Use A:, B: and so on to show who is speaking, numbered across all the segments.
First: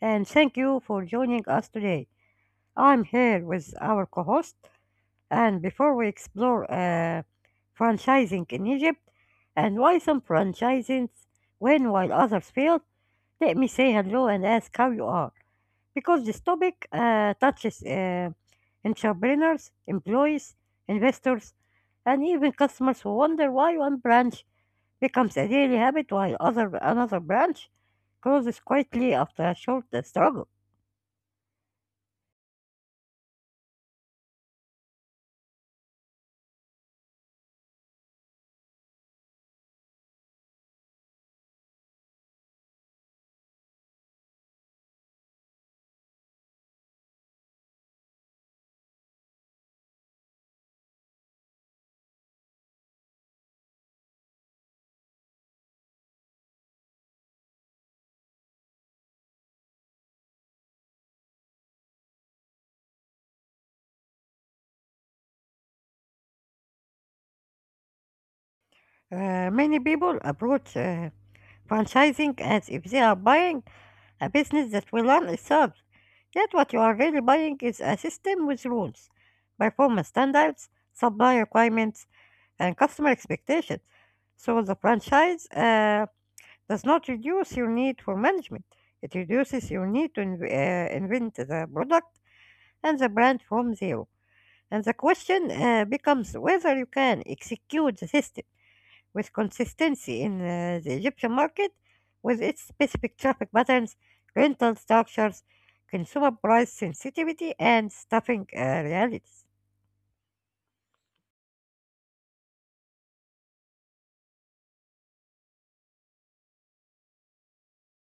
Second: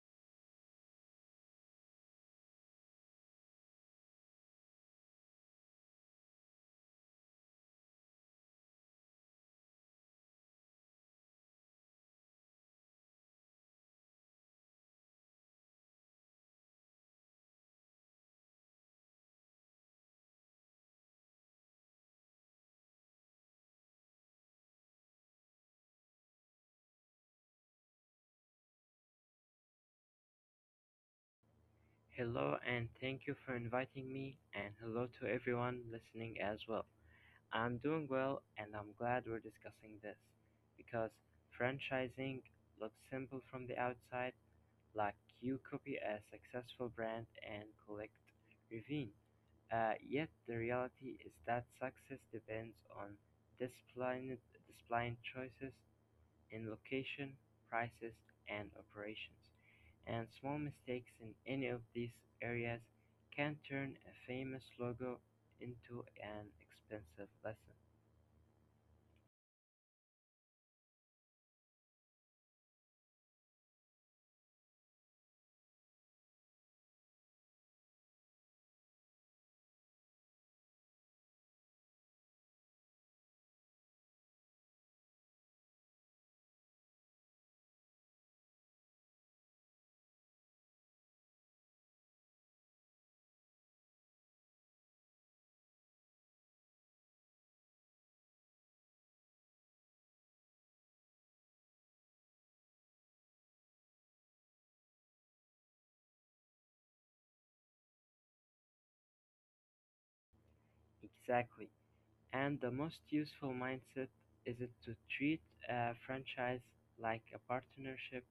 A: And thank you for joining us today. I'm here with our co host. And before we explore franchising in Egypt and why some franchises win while others fail, let me say hello and ask how you are. Because this topic touches entrepreneurs, employees, investors, and even customers who wonder why one branch becomes a daily habit while other another branch grows quietly after a short struggle.
B: Hello and thank you for inviting me, and hello to everyone listening as well. I'm doing well, and I'm glad we're discussing this because franchising looks simple from the outside, like you copy a successful brand and collect revenue. Yet the reality is that success depends on disciplined choices in location, prices, and operations, and small mistakes in any of these areas can turn a famous logo into an expensive lesson.
A: Many people approach franchising as if they are buying a business that will run itself. Yet, what you are really buying is a system with rules, performance standards, supply requirements, and customer expectations. So, the franchise does not reduce your need for management, it reduces your need to invent the product and the brand from zero. And the question becomes whether you can execute the system with consistency in the Egyptian market with its specific traffic patterns, rental structures, consumer price sensitivity, and staffing realities.
B: Exactly. And the most useful mindset is it to treat a franchise like a partnership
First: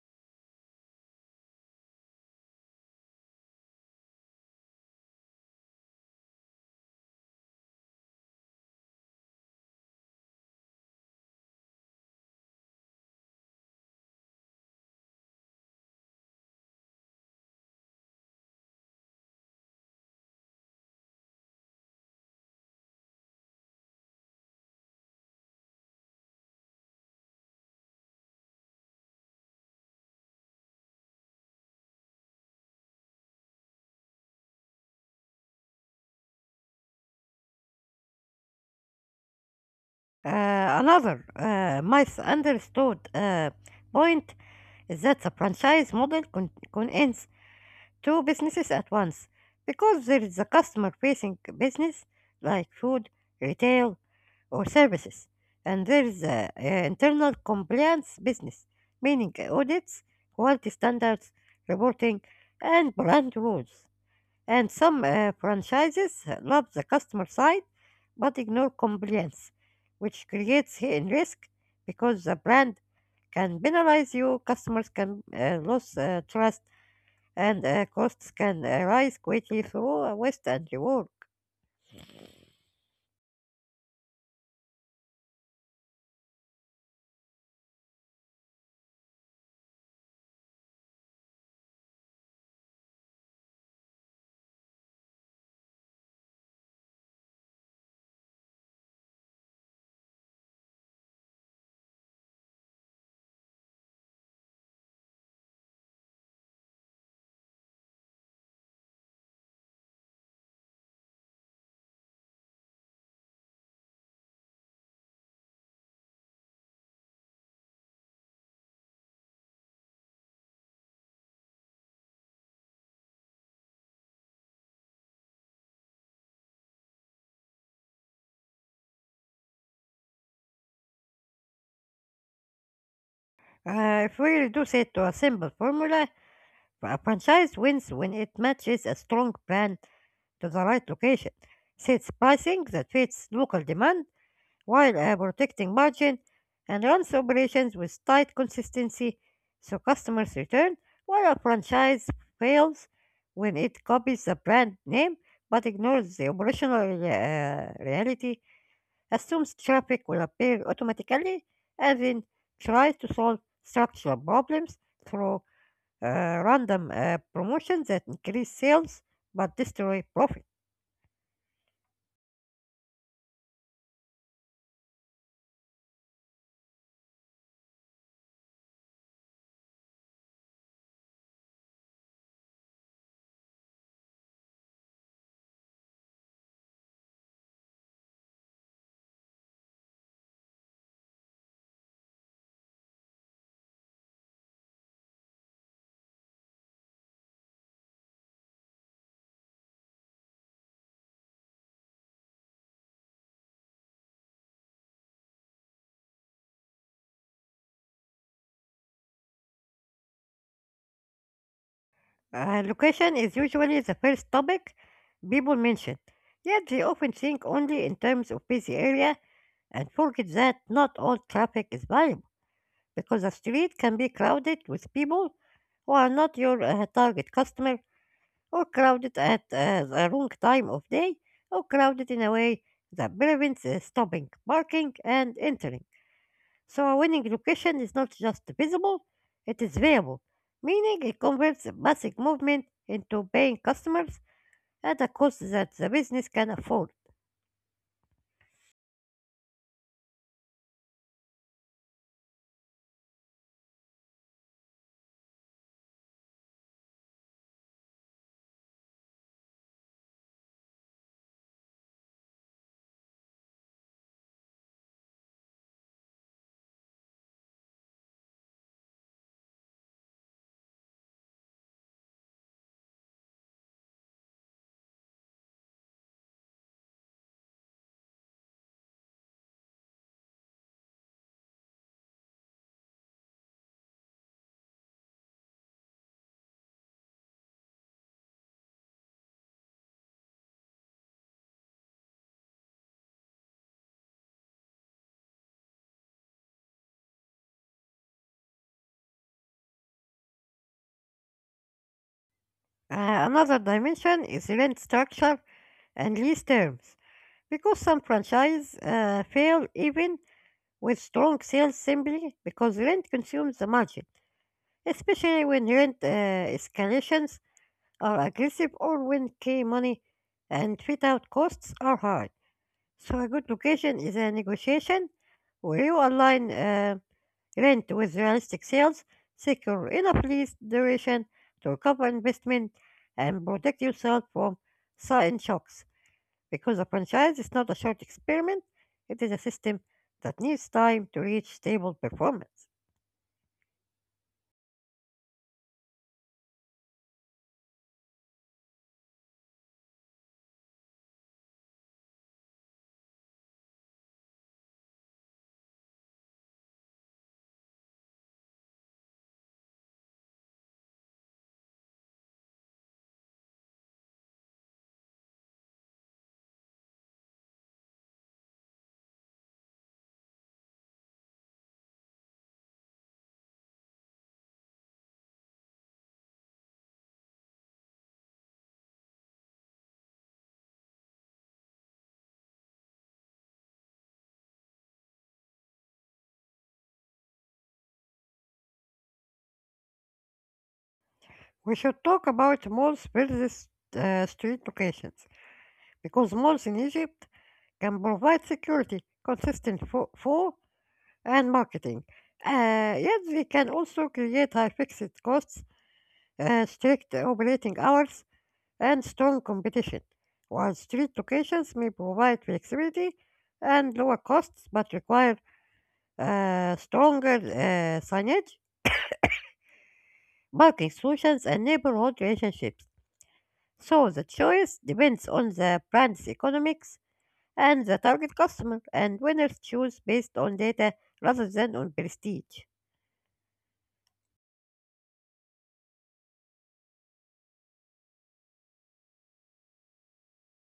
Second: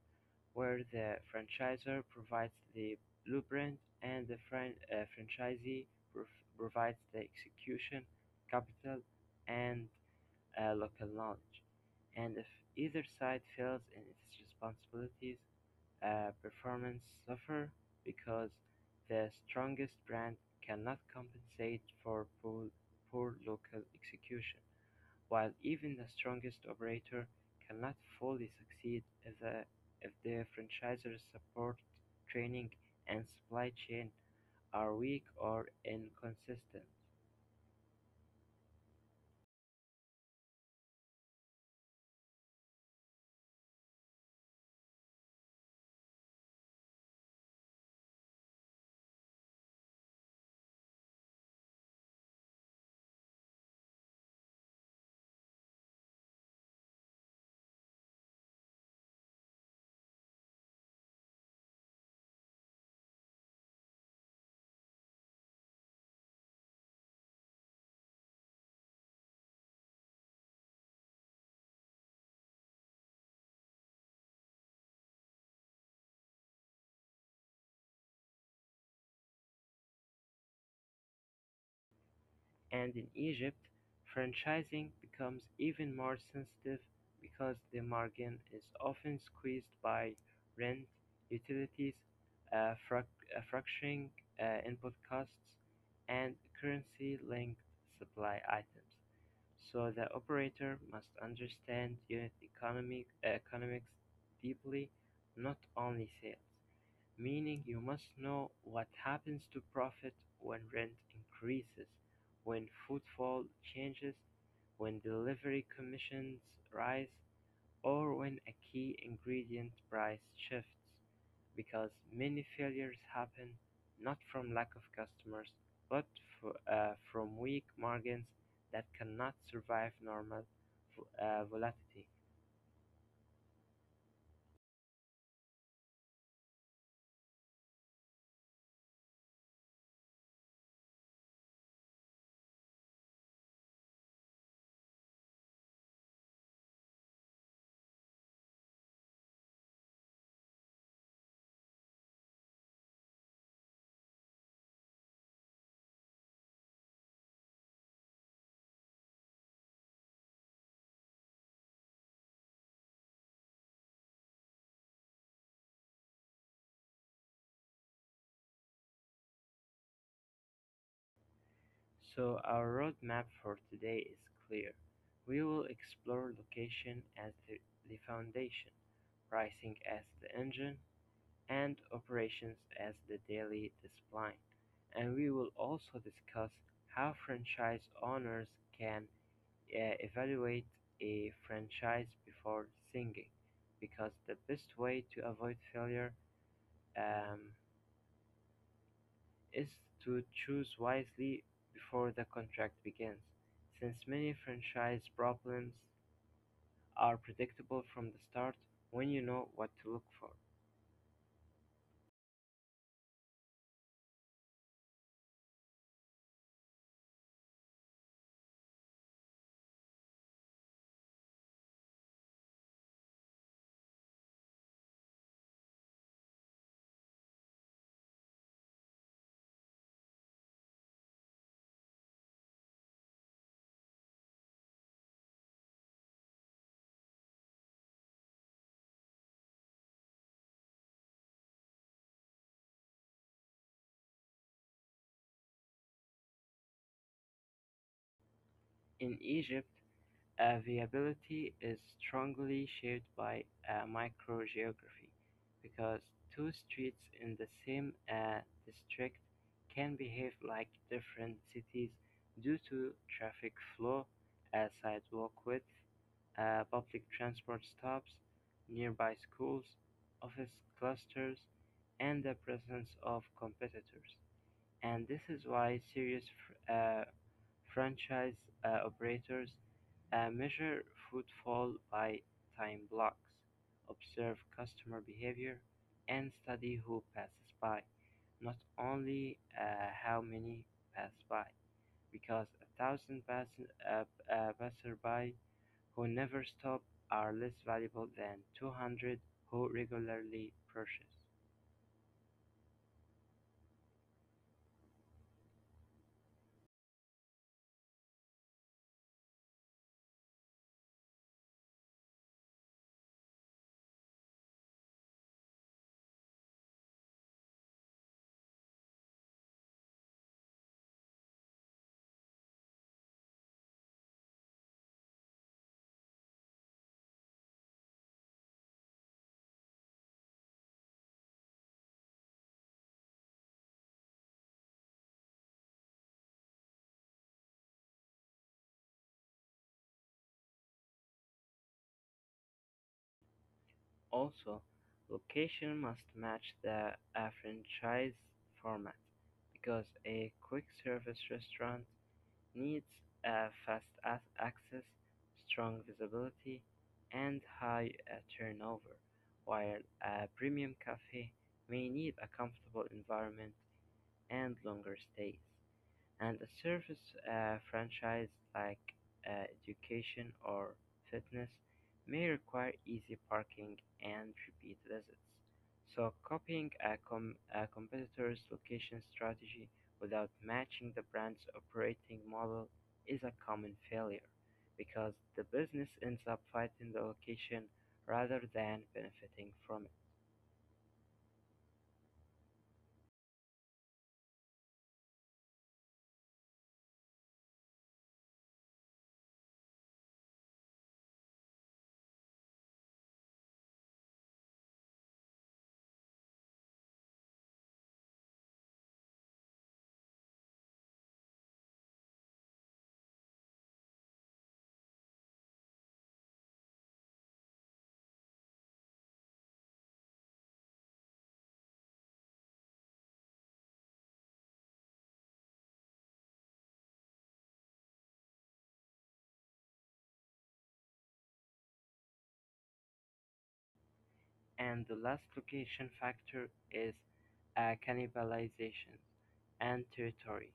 B: where the franchisor provides the blueprint and the franchisee prov- provides the execution, capital, and local knowledge. And if either side fails in its responsibilities, performance suffer because the strongest brand cannot compensate for poor local execution, while even the strongest operator cannot fully succeed if the franchisor's support, training, and supply chain are weak or inconsistent.
A: Another misunderstood point is that the franchise model contains two businesses at once because there is a customer facing business like food, retail, or services, and there is the internal compliance business, meaning audits, quality standards, reporting, and brand rules. And some franchises love the customer side but ignore compliance, which creates hidden risk because the brand can penalize you, customers can lose trust and costs can rise quickly through waste and rework.
B: And in Egypt, franchising becomes even more sensitive because the margin is often squeezed by rent, utilities, fracturing input costs, and currency-linked supply items. So the operator must understand unit economics deeply, not only sales. Meaning you must know what happens to profit when rent increases, when footfall changes, when delivery commissions rise, or when a key ingredient price shifts. Because many failures happen not from lack of customers, but from weak margins that cannot survive normal volatility.
A: If we reduce it to a simple formula, a franchise wins when it matches a strong brand to the right location, sets pricing that fits local demand, while protecting margin and runs operations with tight consistency so customers return, while a franchise fails when it copies the brand name but ignores the operational reality, assumes traffic will appear automatically, and then tries to solve structural problems through random promotions that increase sales but destroy profit.
B: So our roadmap for today is clear. We will explore location as the foundation, pricing as the engine, and operations as the daily discipline. And we will also discuss how franchise owners can evaluate a franchise before singing, because the best way to avoid failure um, is to choose wisely before the contract begins, since many franchise problems are predictable from the start when you know what to look for.
A: Location is usually the first topic people mention, yet they often think only in terms of busy area and forget that not all traffic is valuable because a street can be crowded with people who are not your target customer or crowded at the wrong time of day or crowded in a way that prevents stopping, parking, and entering. So a winning location is not just visible, it is variable, meaning it converts massive movement into paying customers at a cost that the business can afford.
B: In Egypt, viability is strongly shaped by microgeography because two streets in the same district can behave like different cities due to traffic flow, sidewalk width, public transport stops, nearby schools, office clusters, and the presence of competitors. And this is why serious uh, Franchise operators measure footfall by time blocks, observe customer behavior, and study who passes by, not only how many pass by, because a thousand uh, passerby who never stop are less valuable than 200 who regularly purchase.
A: Another dimension is rent structure and lease terms, because some franchises fail even with strong sales simply because rent consumes the margin, especially when rent escalations are aggressive or when key money and fit out costs are high. So a good location is a negotiation where you align rent with realistic sales, secure enough lease duration to recover investment, and protect yourself from sudden shocks. Because a franchise is not a short experiment, it is a system that needs time to reach stable performance.
B: Also, location must match the a franchise format, because a quick-service restaurant needs a fast access, strong visibility, and high turnover, while a premium cafe may need a comfortable environment and longer stays, and a service franchise like education or fitness may require easy parking and repeat visits. So copying a competitor's location strategy without matching the brand's operating model is a common failure because the business ends up fighting the location rather than benefiting from it.
A: We should talk about malls versus street locations, because malls in Egypt can provide security, consistent flow, and marketing. Yet they can also create high fixed costs, strict operating hours, and strong competition. While street locations may provide flexibility and lower costs but require stronger signage, parking solutions, and neighborhood relationships. So the choice depends on the brand's economics and the target customer, and winners choose based on data rather than on prestige.
B: And the last location factor is cannibalization and territory.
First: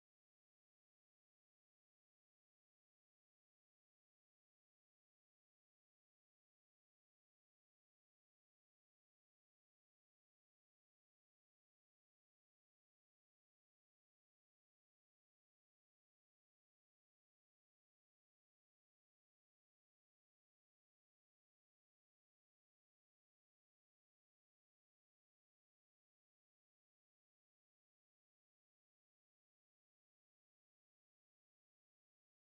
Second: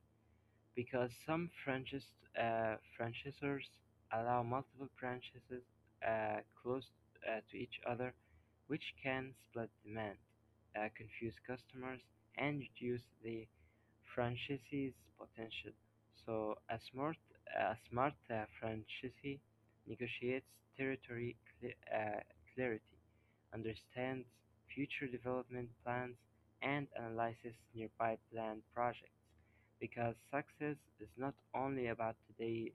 B: Because some franchise franchisors allow multiple franchises close to each other, which can split demand, confuse customers, and reduce the franchisee's potential. So a smart franchisee negotiates territory cle clarity, understands future development plans, and analyzes nearby planned projects. Because success is not only about today's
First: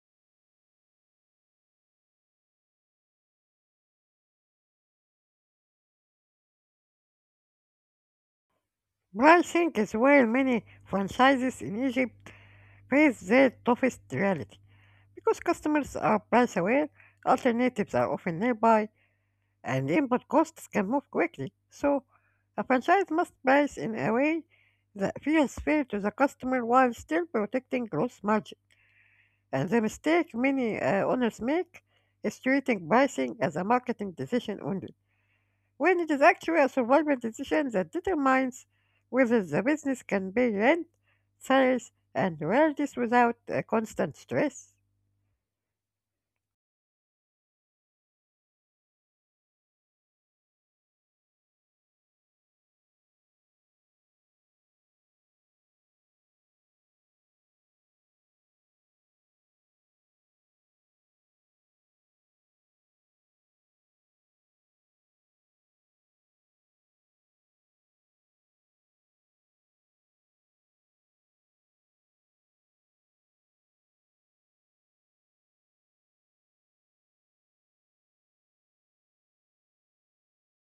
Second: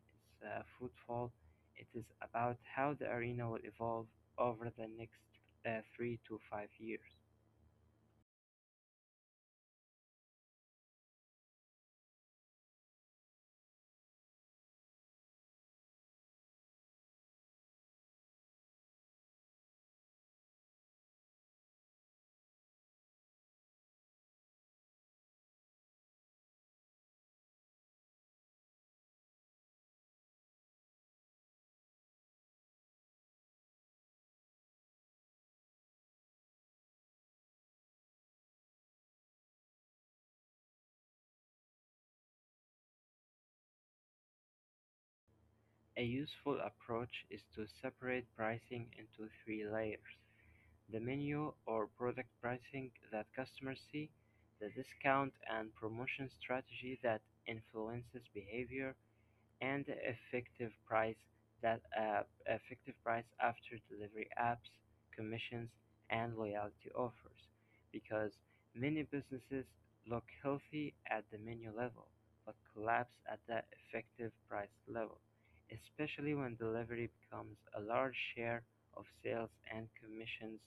B: football, it is about how the arena will evolve over the next 3 to 5 years.
A: Pricing is where many franchises in Egypt face their toughest reality because customers are price aware, alternatives are often nearby, and input costs can move quickly. So, a franchise must price in a way that feels fair to the customer while still protecting gross margin. And the mistake many owners make is treating pricing as a marketing decision only, when it is actually a survival decision that determines whether the business can pay rent, salaries, and royalties without constant stress.
B: A useful approach is to separate pricing into three layers: the menu or product pricing that customers see, the discount and promotion strategy that influences behavior, and the effective price that app effective price after delivery apps, commissions, and loyalty offers, because many businesses look healthy at the menu level but collapse at the effective price level, especially when delivery becomes a large share of sales and commissions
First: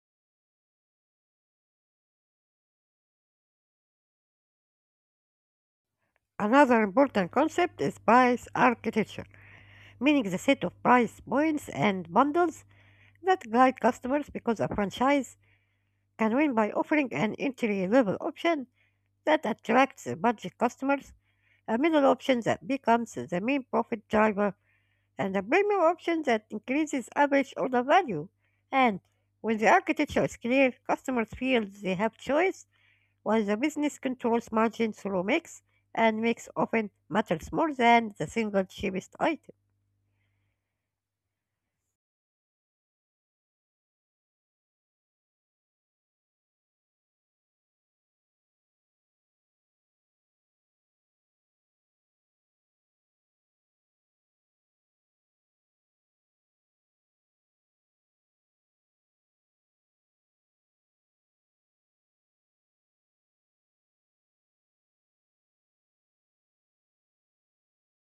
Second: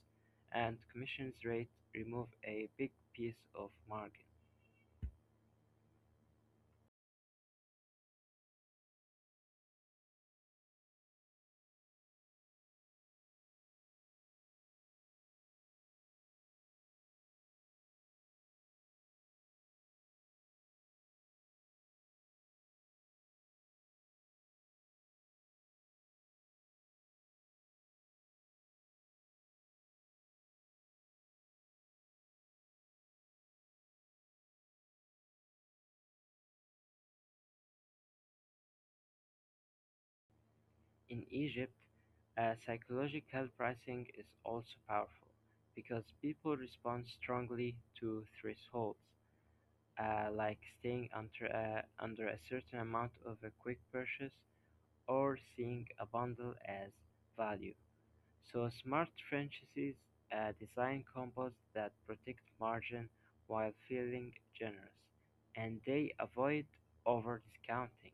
B: and commissions rate remove a big piece of margin.
A: Another important concept is price architecture meaning the set of price points and bundles that guide customers because a franchise can win by offering an entry-level option that attracts budget customers, a middle option that becomes the main profit driver, and a premium option that increases average order value. And when the architecture is clear, customers feel they have choice, while the business controls margin through mix, and mix often matters more than the single cheapest item.
B: In Egypt, psychological pricing is also powerful because people respond strongly to thresholds, like staying under a certain amount of a quick purchase or seeing a bundle as value. So smart trenches design composts that protect margin while feeling generous, and they avoid over discounting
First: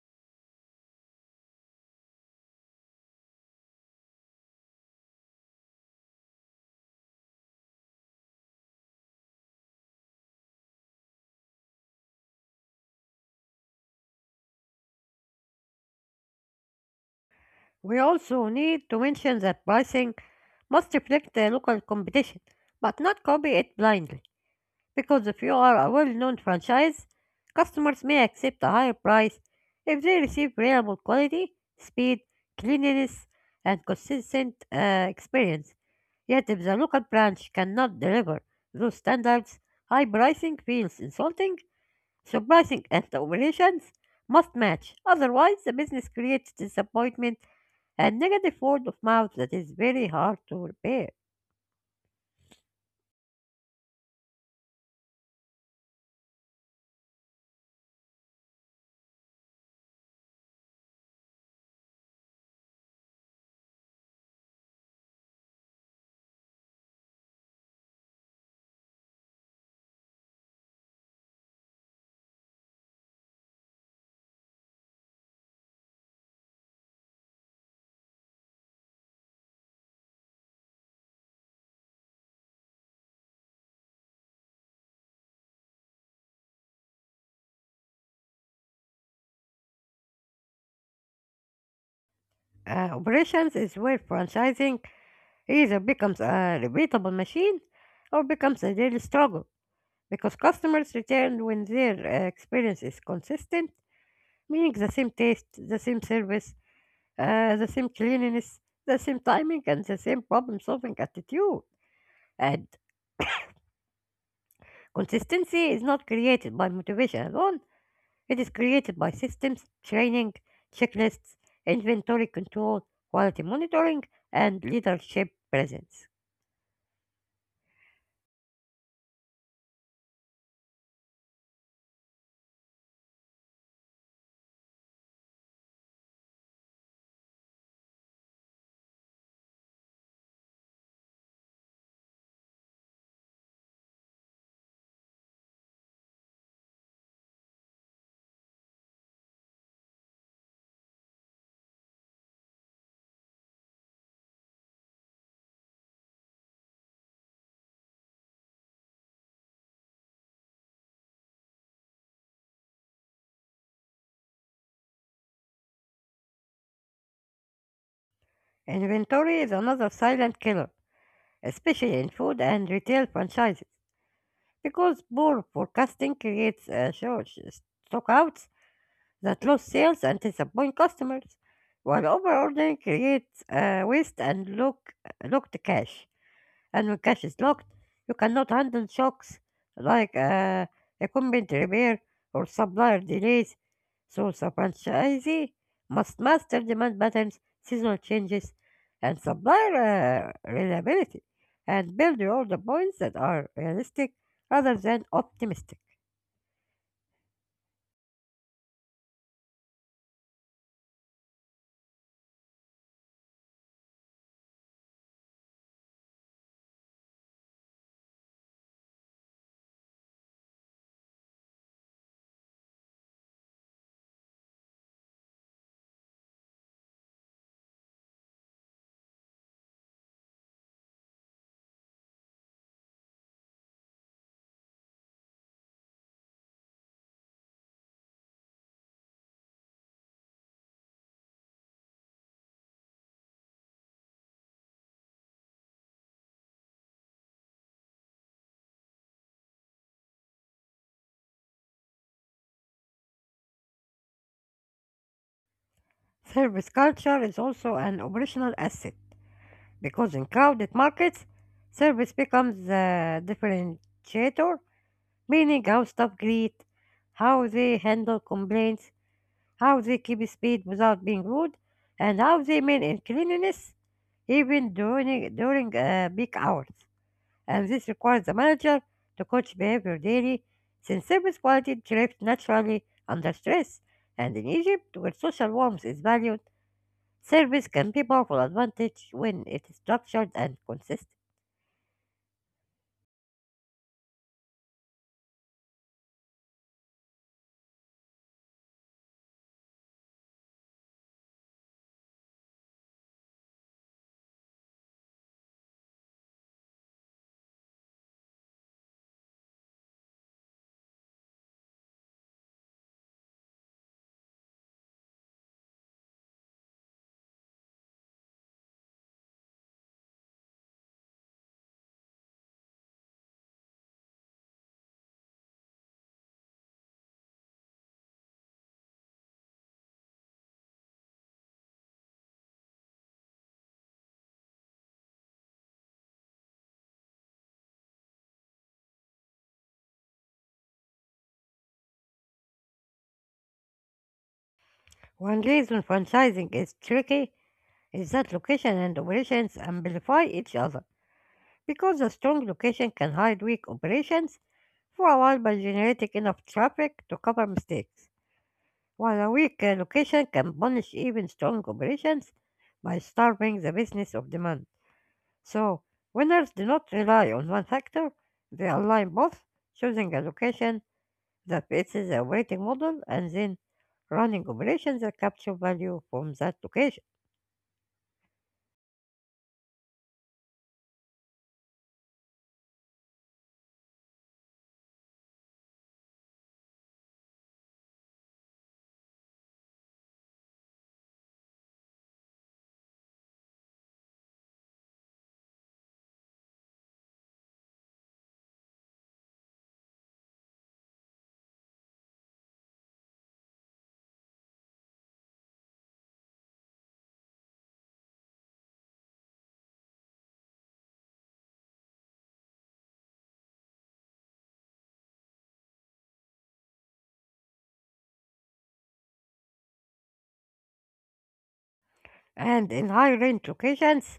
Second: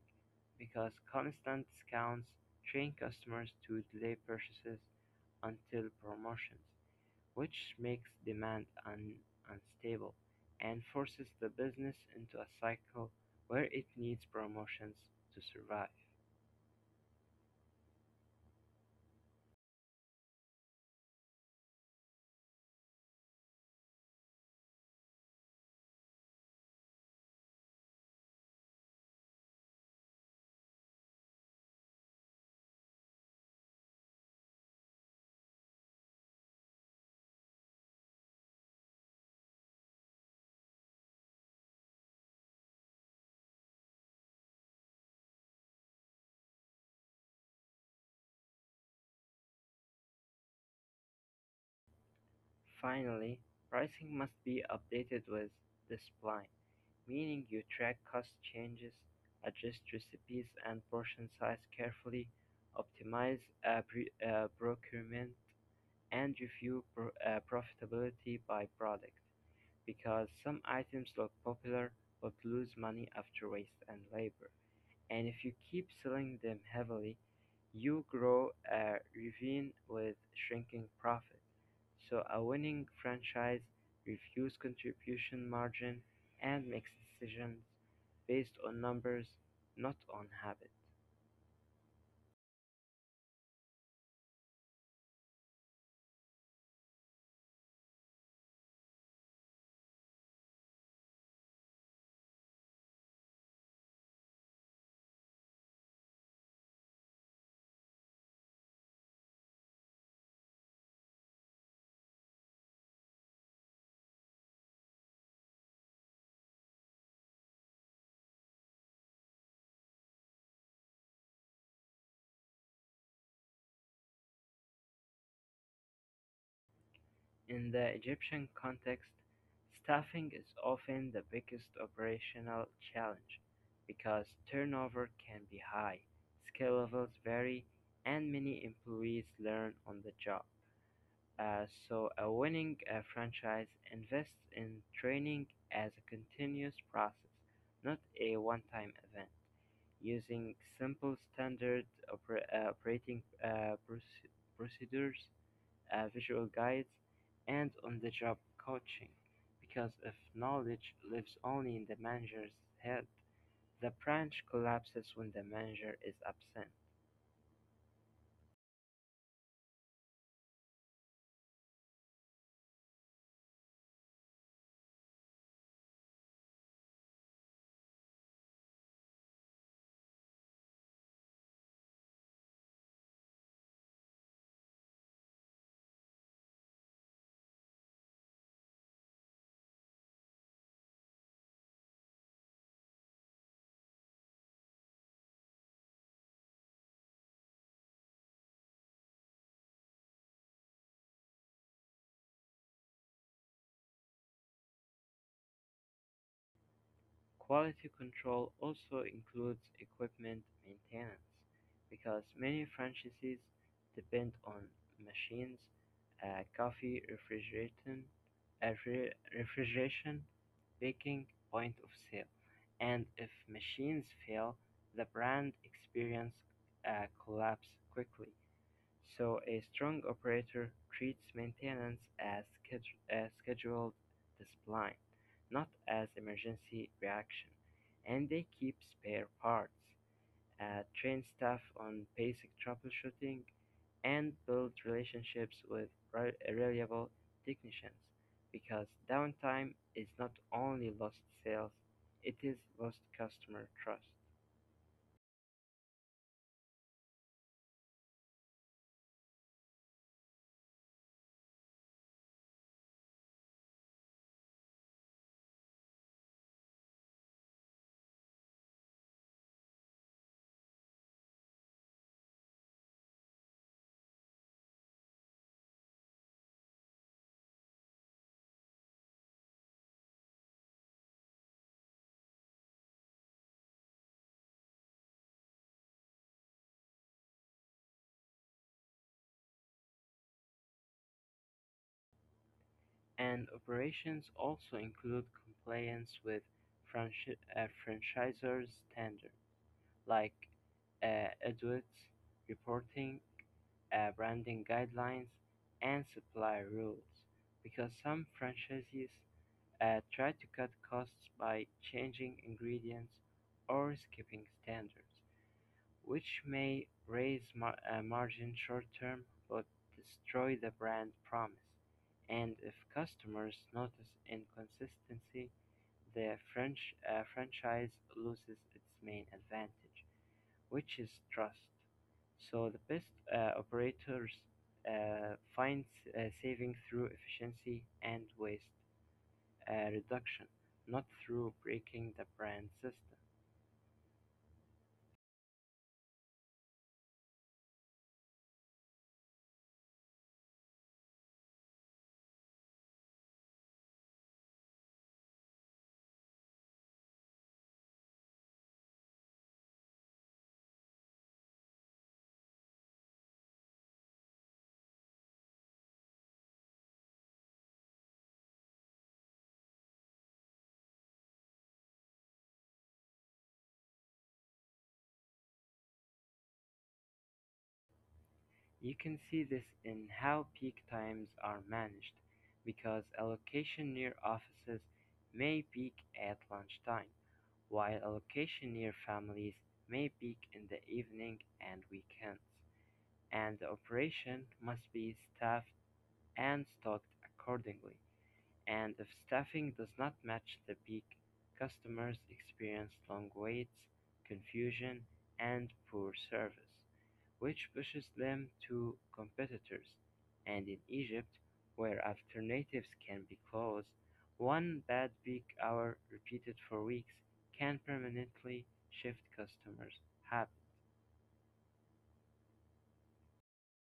B: because constant discounts train customers to delay purchases until promotions, which makes demand unstable and forces the business into a cycle where it needs promotions to survive.
A: We also need to mention that pricing must reflect the local competition, but not copy it blindly. Because if you are a well-known franchise, customers may accept a higher price if they receive reliable quality, speed, cleanliness, and consistent experience. Yet if the local branch cannot deliver those standards, high pricing feels insulting so pricing and the operations must match. Otherwise, the business creates disappointment and negative word of mouth that is very hard to repair.
B: Finally, pricing must be updated with "display", meaning you track cost changes, adjust recipes and portion size carefully, optimize procurement, and review profitability by product, because some items look popular but lose money after waste and labor, and if you keep selling them heavily, you grow a ravine with shrinking profit. So a winning franchise reviews contribution margin and makes decisions based on numbers, not on habit.
A: Operations is where franchising either becomes a repeatable machine or becomes a daily struggle because customers return when their experience is consistent, meaning the same taste, the same service, the same cleanliness, the same timing, and the same problem solving attitude. And consistency is not created by motivation alone, it is created by systems, training, checklists, inventory control, quality monitoring, and leadership presence.
B: In the Egyptian context, staffing is often the biggest operational challenge because turnover can be high, skill levels vary, and many employees learn on the job. So a winning franchise invests in training as a continuous process, not a one-time event, using simple standard operating procedures, visual guides, and on-the-job coaching, because if knowledge lives only in the manager's head, the branch collapses when the manager is absent.
A: Inventory is another silent killer, especially in food and retail franchises, because poor forecasting creates short stockouts that lose sales and disappoint customers, while overordering creates waste and locked cash. And when cash is locked, you cannot handle shocks like equipment repair or supplier delays. So the franchisee must master demand patterns, seasonal changes, and supplier reliability, and build your order points that are realistic rather than optimistic.
B: Quality control also includes equipment maintenance, because many franchises depend on machines, coffee refrigeration, refrigeration, baking, point of sale, and if machines fail, the brand experience collapse quickly. So a strong operator treats maintenance as a scheduled discipline, not as emergency reaction, and they keep spare parts, train staff on basic troubleshooting, and build relationships with reliable technicians because downtime is not only lost sales, it is lost customer trust.
A: Service culture is also an operational asset. Because in crowded markets, service becomes the differentiator, meaning how staff greet, how they handle complaints, how they keep speed without being rude, and how they maintain cleanliness even during peak hours. And this requires the manager to coach behavior daily, since service quality drifts naturally under stress. And in Egypt, where social warmth is valued, service can be powerful advantage when it is structured and consistent.
B: And operations also include compliance with franchisor standards like audits, reporting, branding guidelines, and supplier rules. Because some franchisees try to cut costs by changing ingredients or skipping standards, which may raise margin short-term but destroy the brand promise, and if customers notice inconsistency, the French franchise loses its main advantage, which is trust. So the best operators find saving through efficiency and waste reduction, not through breaking the brand system.
A: One reason franchising is tricky is that location and operations amplify each other because a strong location can hide weak operations for a while by generating enough traffic to cover mistakes, while a weak location can punish even strong operations by starving the business of demand. So, winners do not rely on one factor, they align both, choosing a location that fits the operating model and then running operations that capture value from that location.
B: You can see this in how peak times are managed, because allocation near offices may peak at lunchtime, while allocation near families may peak in the evening and weekends, and the operation must be staffed and stocked accordingly, and if staffing does not match the peak, customers experience long waits, confusion, and poor service, which pushes them to competitors. And in Egypt, where alternatives can be closed, one bad peak hour repeated for weeks can permanently shift customers' habits.
A: And in high range locations,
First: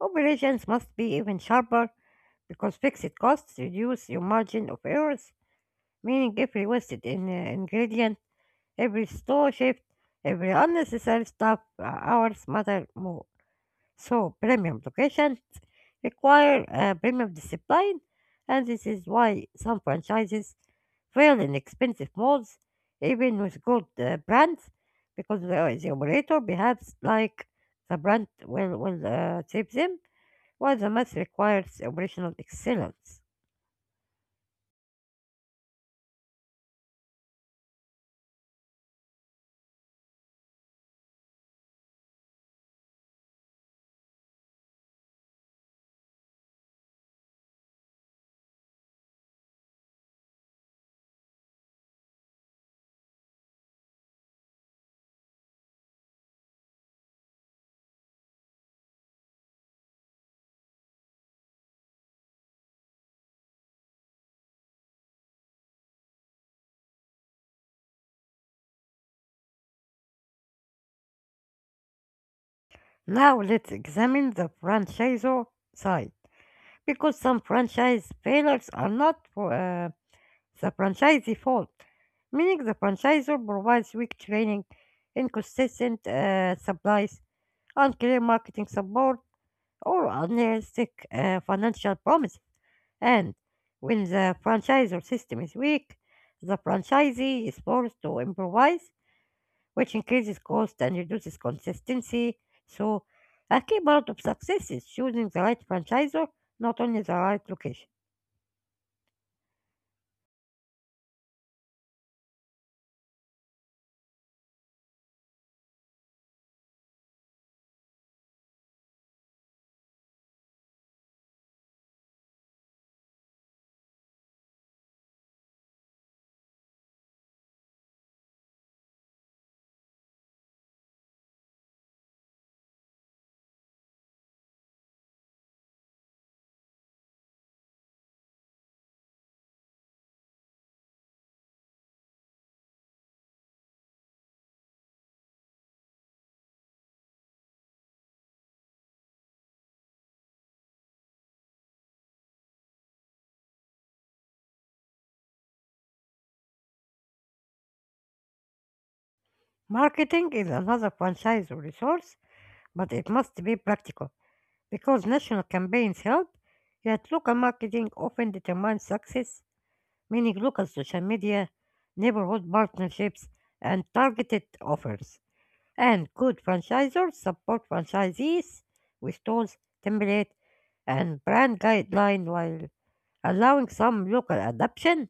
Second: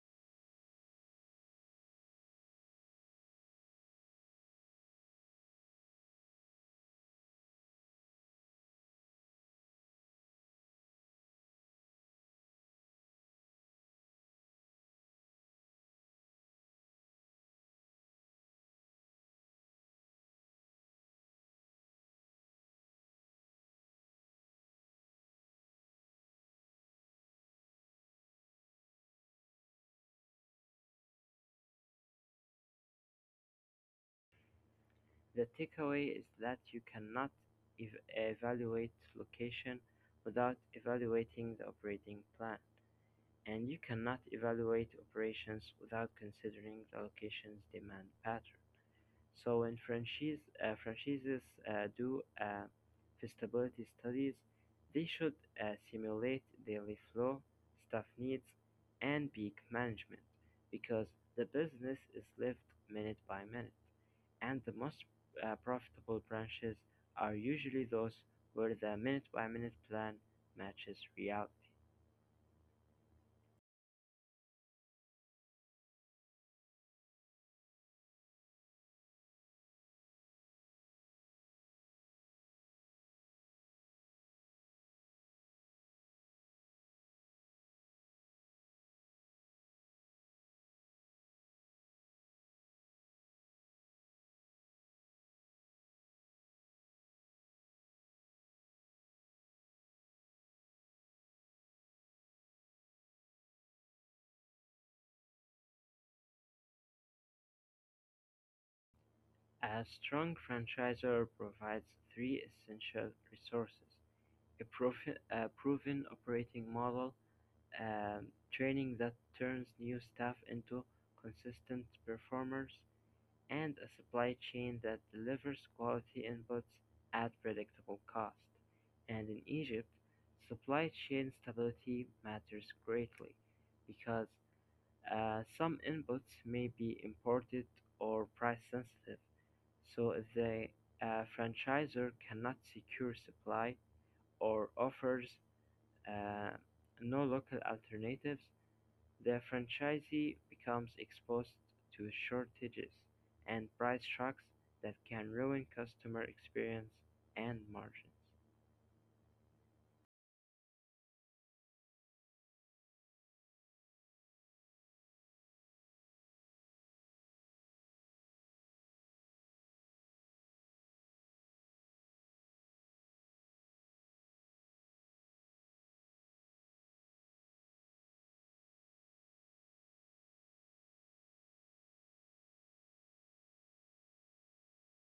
A: operations must be even sharper because fixed costs reduce your margin of errors, meaning every wasted ingredient, every store shift, every unnecessary staff hours matter more. So premium locations require a premium discipline, and this is why some franchises fail in expensive malls, even with good brands, because the operator behaves like the brand will save them, while the math requires operational excellence.
B: The takeaway is that you cannot ev- evaluate location without evaluating the operating plan. And you cannot evaluate operations without considering the location's demand pattern. So when franchises do feasibility studies, they should simulate daily flow, staff needs, and peak management, because the business is lived minute by minute. And the most profitable branches are usually those where the minute by minute plan matches reality.
A: Now let's examine the franchisor side, because some franchise failures are not the franchisee fault, meaning the franchisor provides weak training, inconsistent supplies, unclear marketing support, or unrealistic financial promises. And when the franchisor system is weak, the franchisee is forced to improvise, which increases cost and reduces consistency. So, a key part of success is choosing the right franchisor, not only the right location.
B: A strong franchisor provides three essential resources: a proven operating model, um, training that turns new staff into consistent performers, and a supply chain that delivers quality inputs at predictable cost. And in Egypt, supply chain stability matters greatly because some inputs may be imported or price sensitive, so if the franchisor cannot secure supply or offers uh, no local alternatives, the franchisee becomes exposed to shortages and price shocks that can ruin customer experience and margins.
A: Marketing is another franchisor resource but it must be practical because national campaigns help, yet local marketing often determines success, meaning local social media, neighborhood partnerships, and targeted offers. And good franchisors support franchisees with tools, template, and brand guideline while allowing some local adoption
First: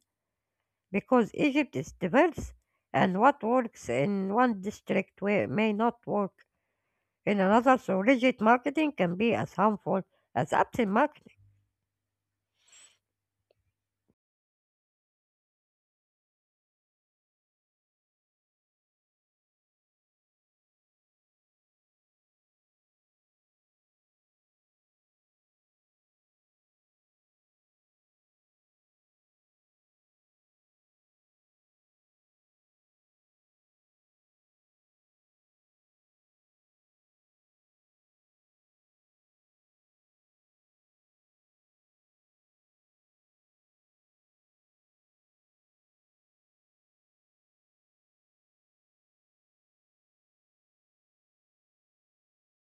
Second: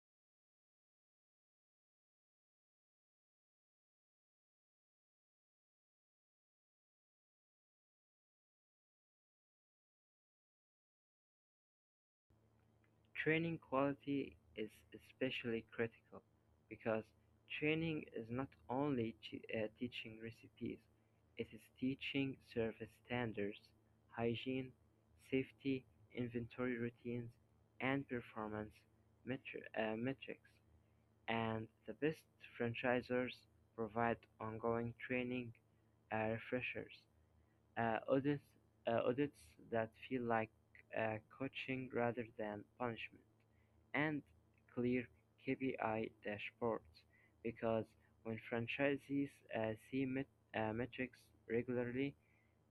A: because Egypt is diverse and what works in one district may not work in another, so rigid marketing can be as harmful as absent marketing.
B: Training quality is especially critical because training is not only teaching recipes, it is teaching service standards, hygiene, safety, inventory routines, and performance metrics. And the best franchisors provide ongoing training, refreshers, uh, audits audits that feel like coaching rather than punishment, and clear KPI dashboards, because when franchisees see metrics regularly,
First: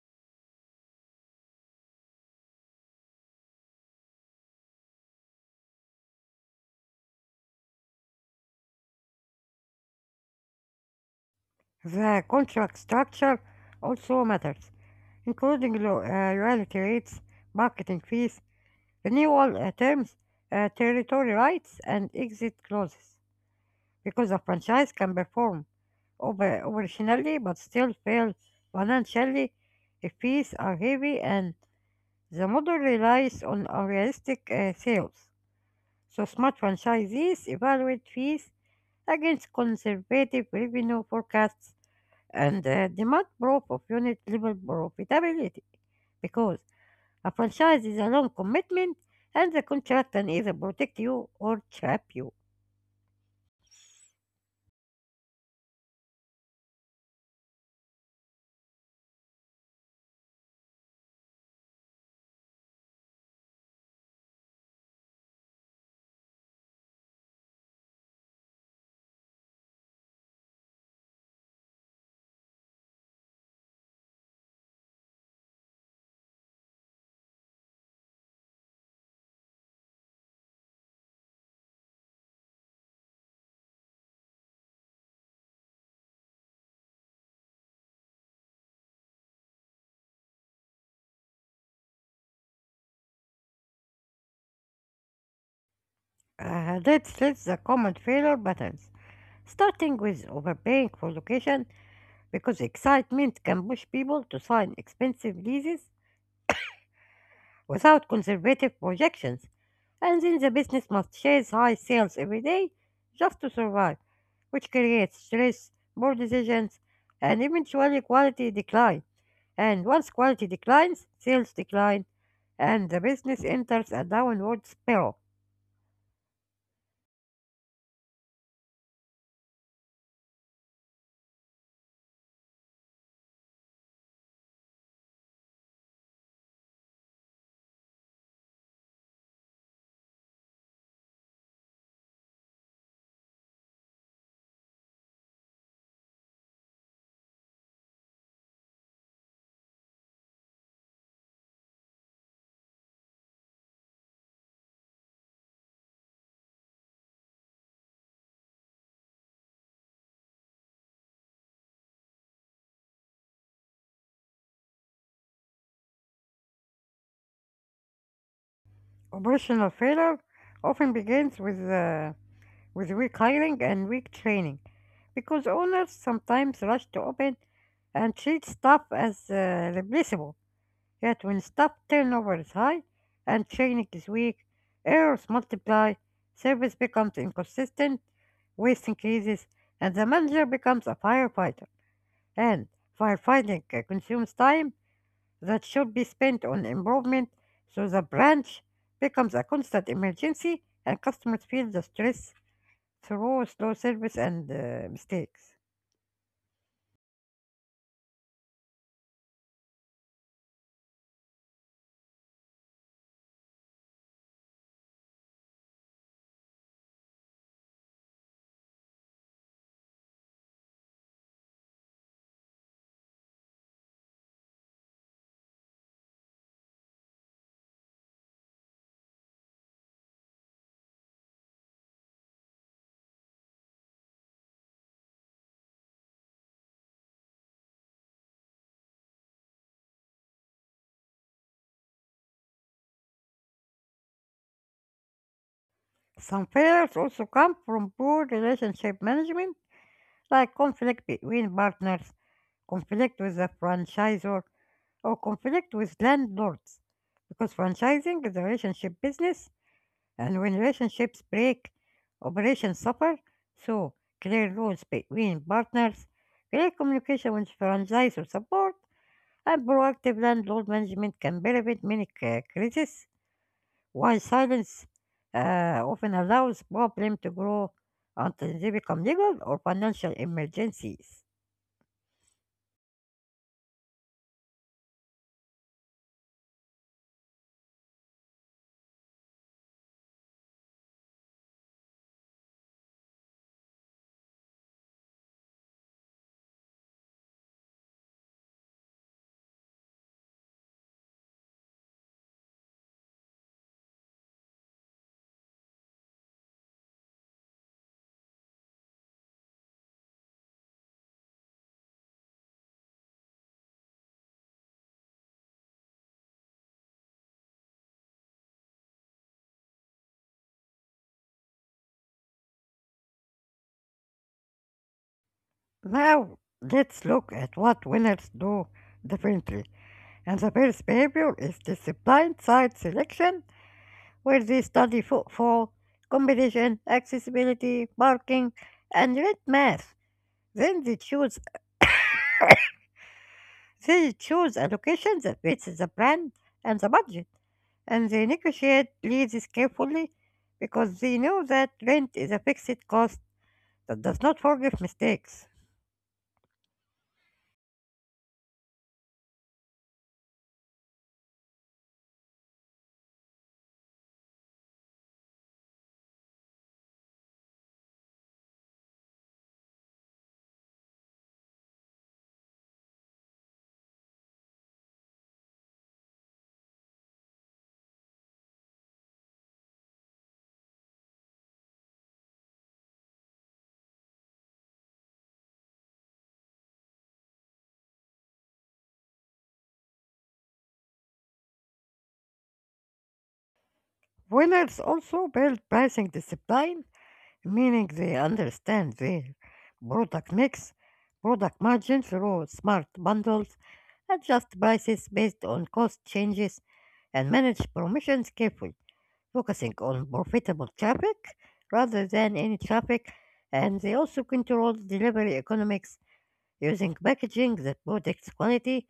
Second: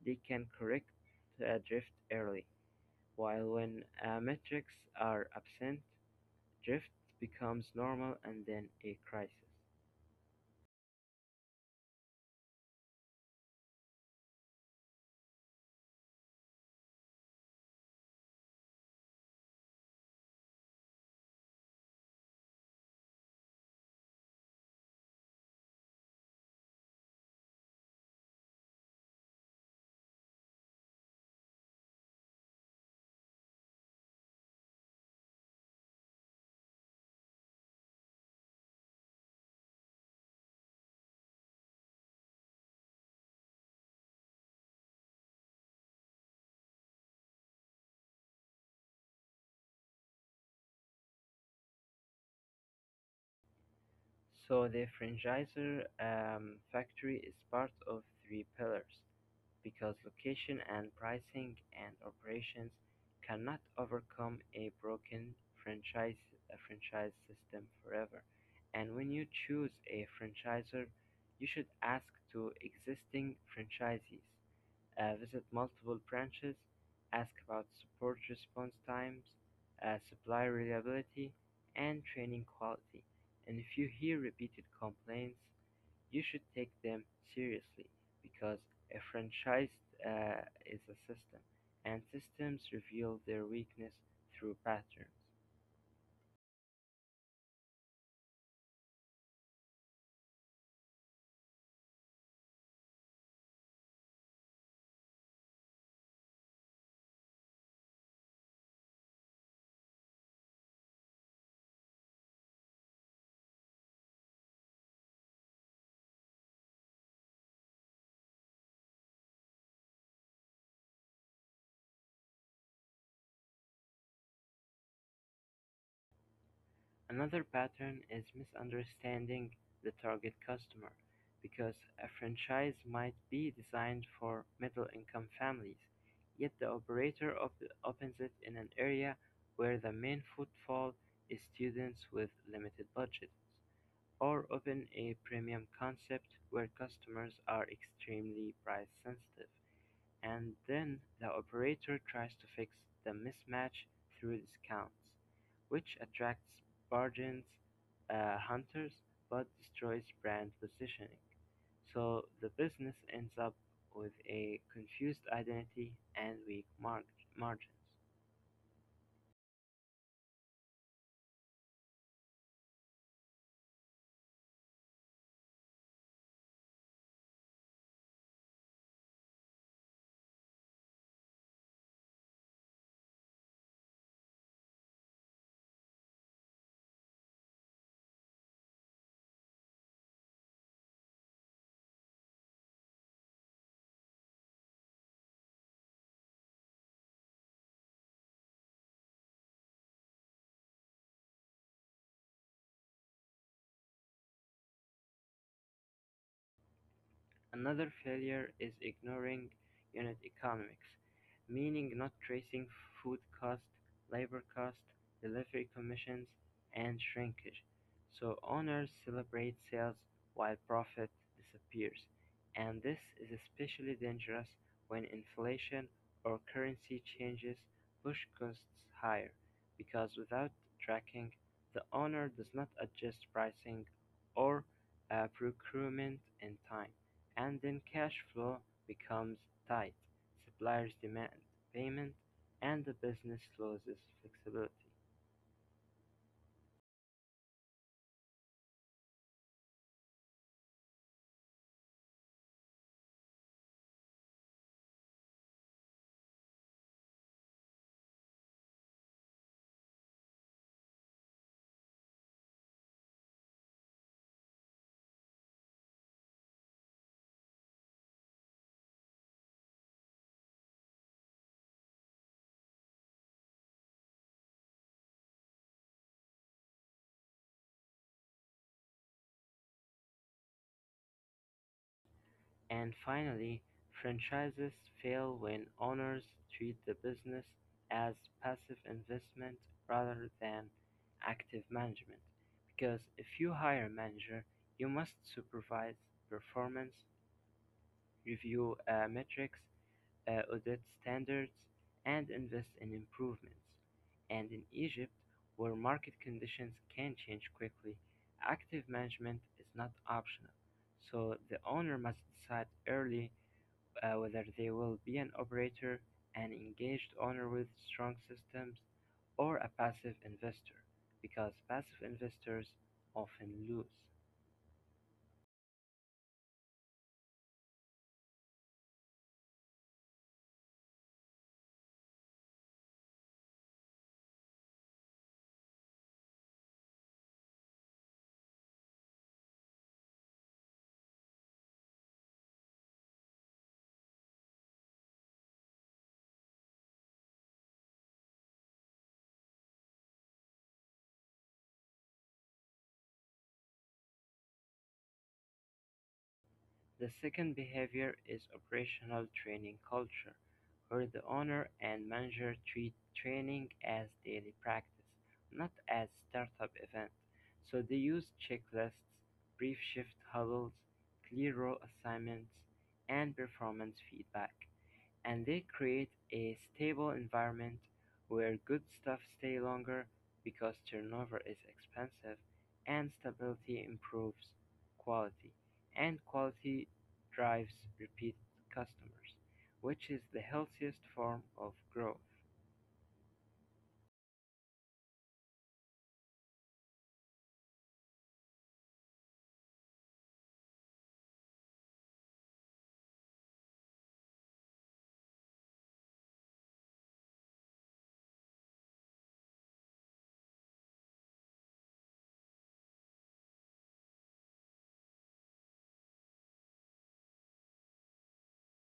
B: they can correct drift early. While when metrics are absent, drift becomes normal and then a crisis.
A: The contract structure also matters, including royalty rates, marketing fees, renewal terms, territory rights, and exit clauses. Because a franchise can perform over operationally but still fail financially if fees are heavy and the model relies on unrealistic sales. So smart franchisees evaluate fees against conservative revenue forecasts and demand growth of unit level profitability because a franchise is a long commitment and the contract can either protect you or trap you.
B: So the franchisor factory is part of three pillars because location and pricing and operations cannot overcome a broken franchise franchise system forever. And when you choose a franchisor, you should ask to existing franchisees, visit multiple branches, ask about support response times, supply reliability, and training quality. And if you hear repeated complaints, you should take them seriously because a franchise uh, is a system, and systems reveal their weakness through patterns.
A: Let's list the common failure patterns, starting with overpaying for location because excitement can push people to sign expensive leases without conservative projections. And then the business must chase high sales every day just to survive, which creates stress, poor decisions, and eventually quality decline. And once quality declines, sales decline, and the business enters a downward spiral.
B: Another pattern is misunderstanding the target customer because a franchise might be designed for middle income families, yet the operator opens it in an area where the main footfall is students with limited budgets, or open a premium concept where customers are extremely price sensitive, and then the operator tries to fix the mismatch through discounts, which attracts bargains hunters but destroys brand positioning. So the business ends up with a confused identity and weak margins.
A: Operational failure often begins with, with weak hiring and weak training, because owners sometimes rush to open and treat staff as replaceable. That will stop turnover is high and training is weak. Errors multiply. Service becomes inconsistent. Waste increases. And the manager becomes a firefighter. And firefighting consumes time that should be spent on improvement. So the branch becomes a constant emergency and customers feel the stress through slow service and mistakes.
B: Another failure is ignoring unit economics, meaning not tracing food cost, labor cost, delivery commissions, and shrinkage. So owners celebrate sales while profit disappears, and this is especially dangerous when inflation or currency changes push costs higher, because without tracking, the owner does not adjust pricing or procurement in time and then cash flow becomes tight, suppliers demand payment, and the business loses flexibility.
A: Some failures also come from poor relationship management, like conflict between partners, conflict with the franchisor, or conflict with landlords. Because franchising is a relationship business, and when relationships break, operations suffer. So, clear rules between partners, clear communication with franchisor support, and proactive landlord management can prevent many crises, while silence often allows problem to grow until they become legal or financial emergencies.
B: And finally, franchises fail when owners treat the business as passive investment rather than active management. Because if you hire a manager, you must supervise performance review metrics, audit standards, and invest in improvements. And in Egypt, where market conditions can change quickly, active management is not optional. So the owner must decide early whether they will be an operator, an engaged owner with strong systems, or a passive investor, because passive investors often lose.
A: Now, let's look at what winners do differently. And the first behavior is disciplined site selection, where they study footfall, competition, accessibility, parking, and rent math. Then they choose a location that fits the brand and the budget, and they negotiate leases carefully because they know that rent is a fixed cost that does not forgive mistakes.
B: The second behavior is operational training culture, where the owner and manager treat training as daily practice, not as startup event. So they use checklists, brief shift huddles, clear role assignments, and performance feedback, and they create a stable environment where good stuff stay longer because turnover is expensive and stability improves quality, and quality drives repeat customers, which is the healthiest form of growth.
A: Winners also build pricing discipline, meaning they understand their product mix, product margin through smart bundles, adjust prices based on cost changes, and manage promotions carefully, focusing on profitable traffic rather than any traffic. And they also control delivery economics using packaging that protects quality,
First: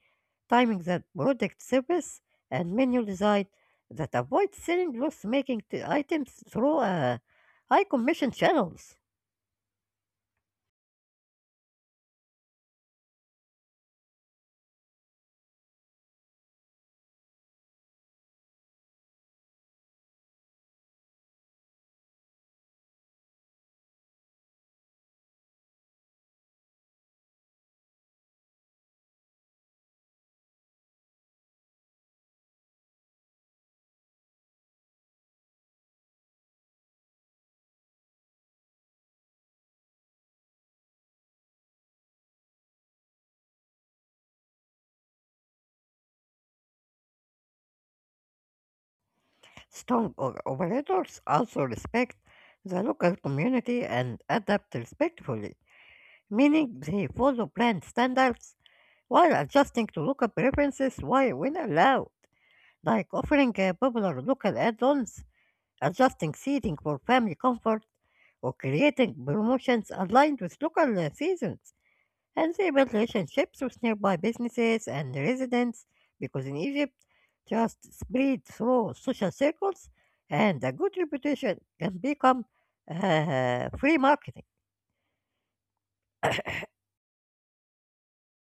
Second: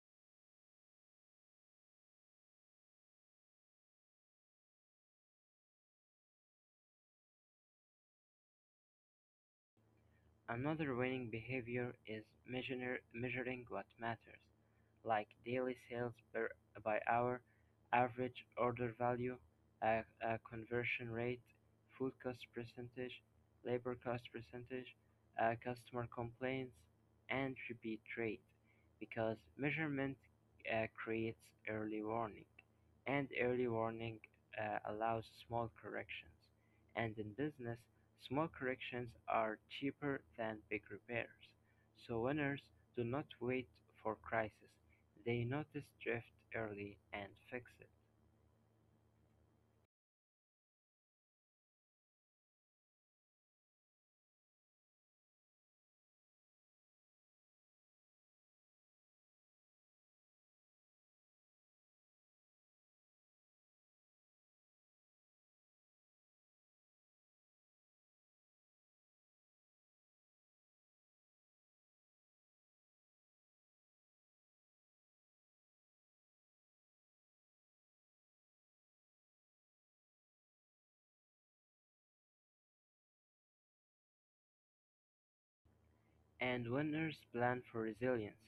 A: timing that protects service, and menu design that avoids selling loss-making items through high commission channels.
B: Another winning behavior is measuring what matters, like daily sales per, by hour, average order value, a conversion rate, food cost percentage, labor cost percentage, customer complaints, and repeat rate, because measurement creates early warning, and early warning allows small corrections. And in business, small corrections are cheaper than big repairs, so owners do not wait for crisis, they notice drift early and fix it.
A: Strong or operators also respect the local community and adapt respectfully, meaning they follow brand standards while adjusting to local preferences while when allowed, like offering popular local add-ons, adjusting seating for family comfort, or creating promotions aligned with local seasons and stable relationships with nearby businesses and residents because in Egypt, trust spreads through social circles and a good reputation can become free marketing.
B: And owners plan for resilience,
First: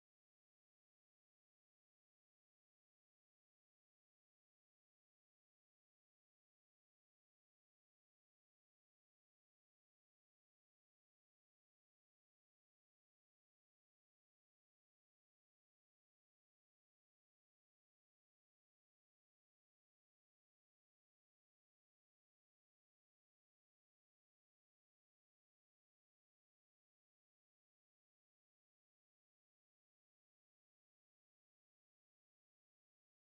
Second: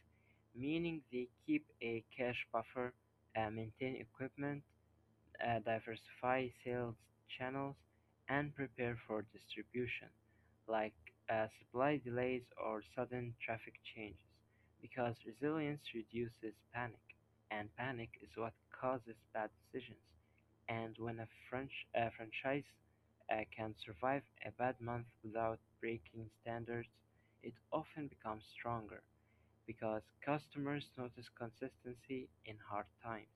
B: meaning they keep a cash buffer, maintain equipment, diversify sales channels, and prepare for distribution, like supply delays or sudden traffic changes, because resilience reduces panic, and panic is what causes bad decisions. And when a franchise can survive a bad month without breaking standards, it often becomes stronger because customers notice consistency in hard times,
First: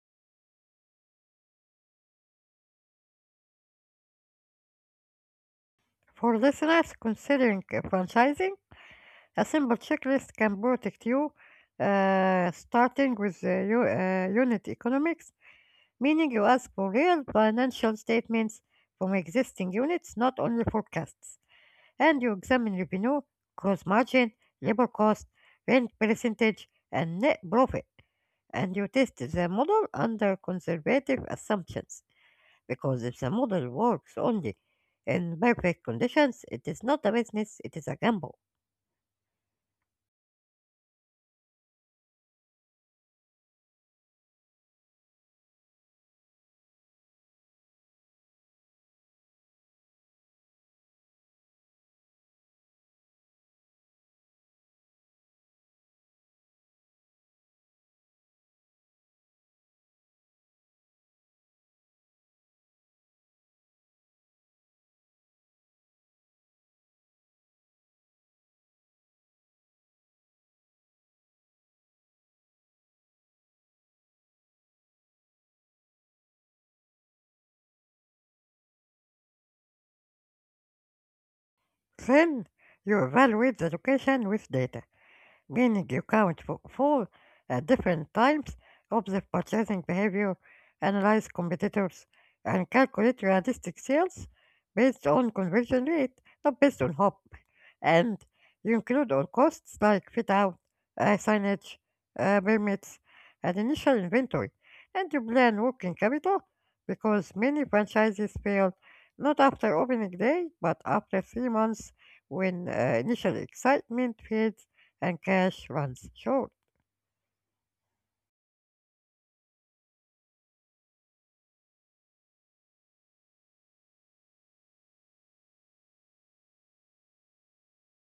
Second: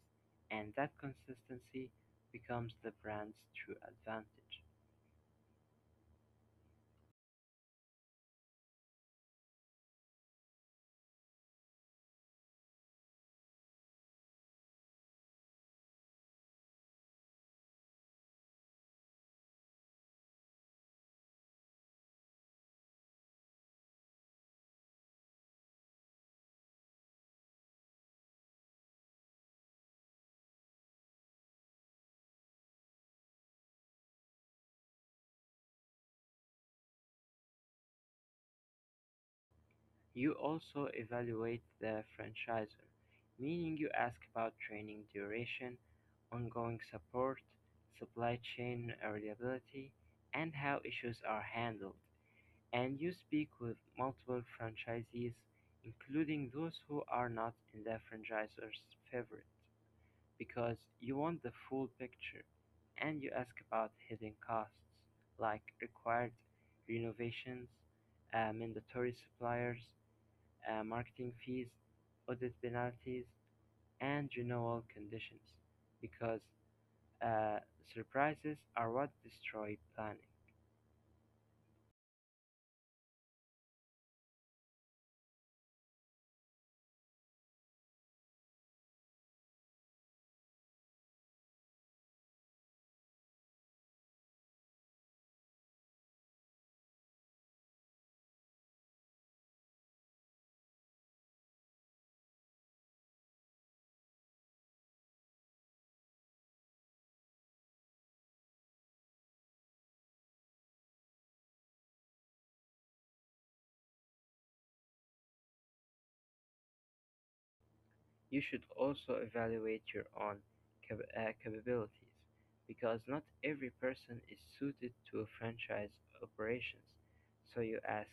B: and that consistency becomes the brand's true advantage.
A: For listeners considering franchising, a simple checklist can protect you, starting with unit economics, meaning you ask for real financial statements from existing units, not only forecasts. And you examine revenue, gross margin, labor cost, rent percentage, and net profit. And you test the model under conservative assumptions because if the model works only in perfect conditions, it is not a business, it is a gamble.
B: You also evaluate the franchisor, meaning you ask about training duration, ongoing support, supply chain reliability, and how issues are handled. And you speak with multiple franchisees, including those who are not in the franchisor's favorite, because you want the full picture, and you ask about hidden costs like required renovations, mandatory suppliers, marketing fees, audit penalties, and renewal conditions, because uh, surprises are what destroy planning.
A: Then you evaluate the location with data, meaning you count for four different times, observe purchasing behavior, analyze competitors, and calculate realistic sales based on conversion rate, not based on hope. And you include all costs like fit out, signage, permits, and initial inventory. And you plan working capital because many franchises fail not after opening day, but after 3 months when initial excitement fades and cash runs short.
B: You should also evaluate your own capabilities because not every person is suited to franchise operations. So you ask,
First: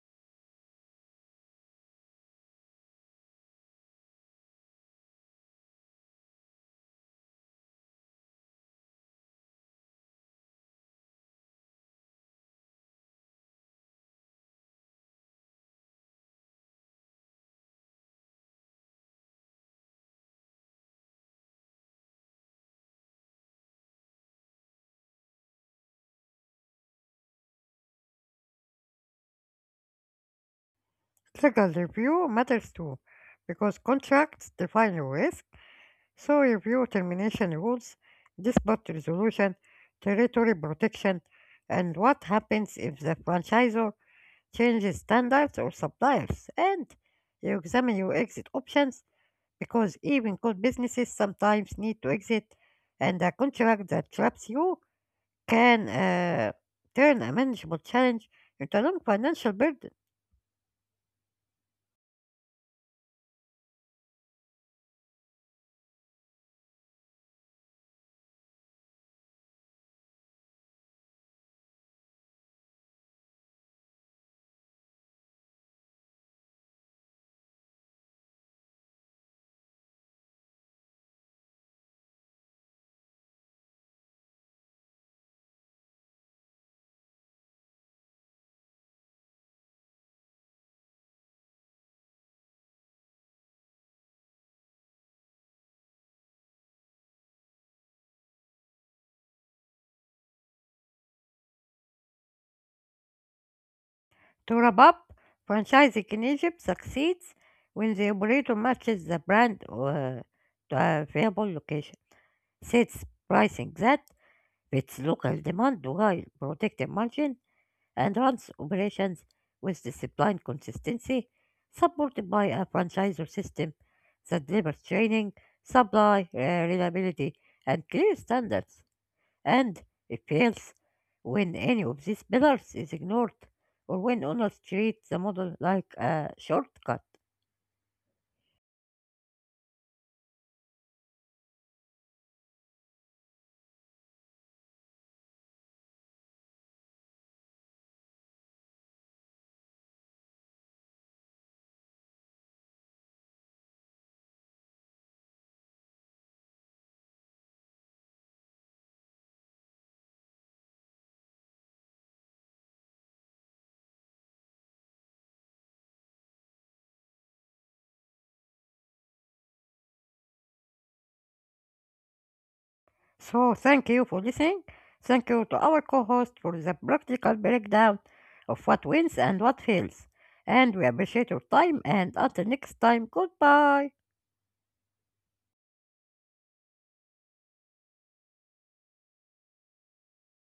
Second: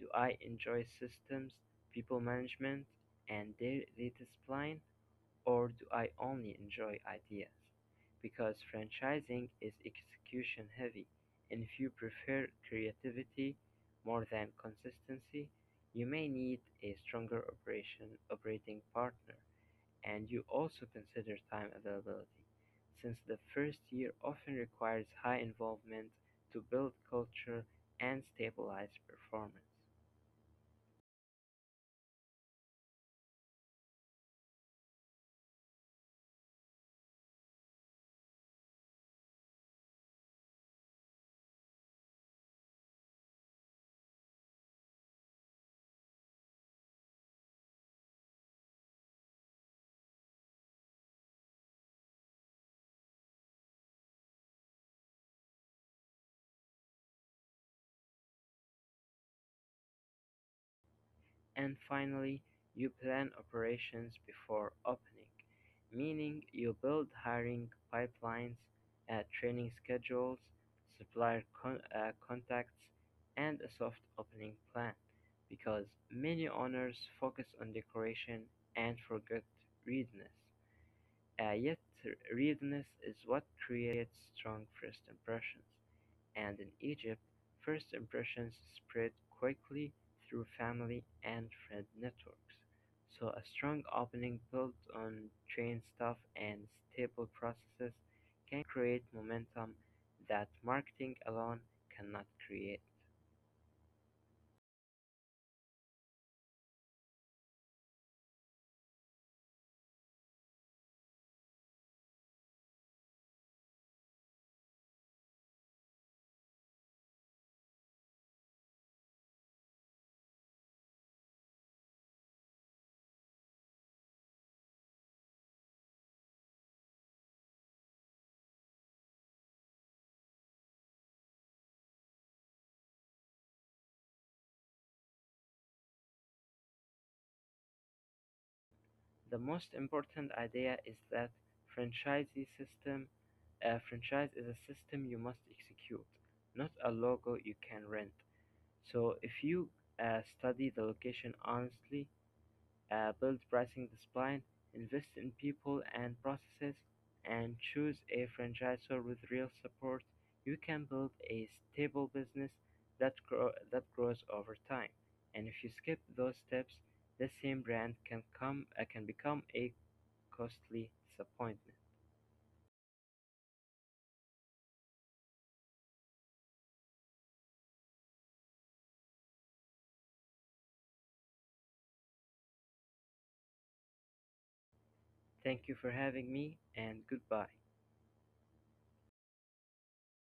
B: do I enjoy systems, people management, and data spline, or do I only enjoy ideas? Because franchising is execution heavy, and if you prefer creativity more than consistency, you may need a stronger operation operating partner, and you also consider time availability, since the first year often requires high involvement to build culture and stabilize performance.
A: Legal review matters too, because contracts define your risk, so review termination rules, dispute resolution, territory protection, and what happens if the franchisor changes standards or suppliers. And you examine your exit options because even good businesses sometimes need to exit, and a contract that traps you can turn a manageable challenge into a non financial burden.
B: And finally, you plan operations before opening, meaning you build hiring pipelines, training schedules, contacts, and a soft opening plan because many owners focus on decoration and forget readiness. Yet, rudeness is what creates strong first impressions, and in Egypt, first impressions spread quickly through family and friend networks. So a strong opening built on trained staff and stable processes can create momentum that marketing alone cannot create.
A: To wrap up, franchising in Egypt succeeds when the operator matches the brand to a viable location, sets pricing that fits local demand while protecting margin, and runs operations with disciplined consistency, supported by a franchisor system that delivers training, supply, reliability, and clear standards and it fails when any of these pillars is ignored or when owners treat the model like a shortcut.
B: The most important idea is that franchisee system a franchise is a system you must execute, not a logo you can rent. So if you study the location honestly, build pricing discipline, invest in people and processes, and choose a franchisor with real support. You can build a stable business that grows over time. And if you skip those steps, the same brand can come can become a costly disappointment.
A: So thank you for listening. Thank you to our co-host for the practical breakdown of what wins and what fails. And we appreciate your time and until next time, goodbye.
B: Thank you for having me, and goodbye.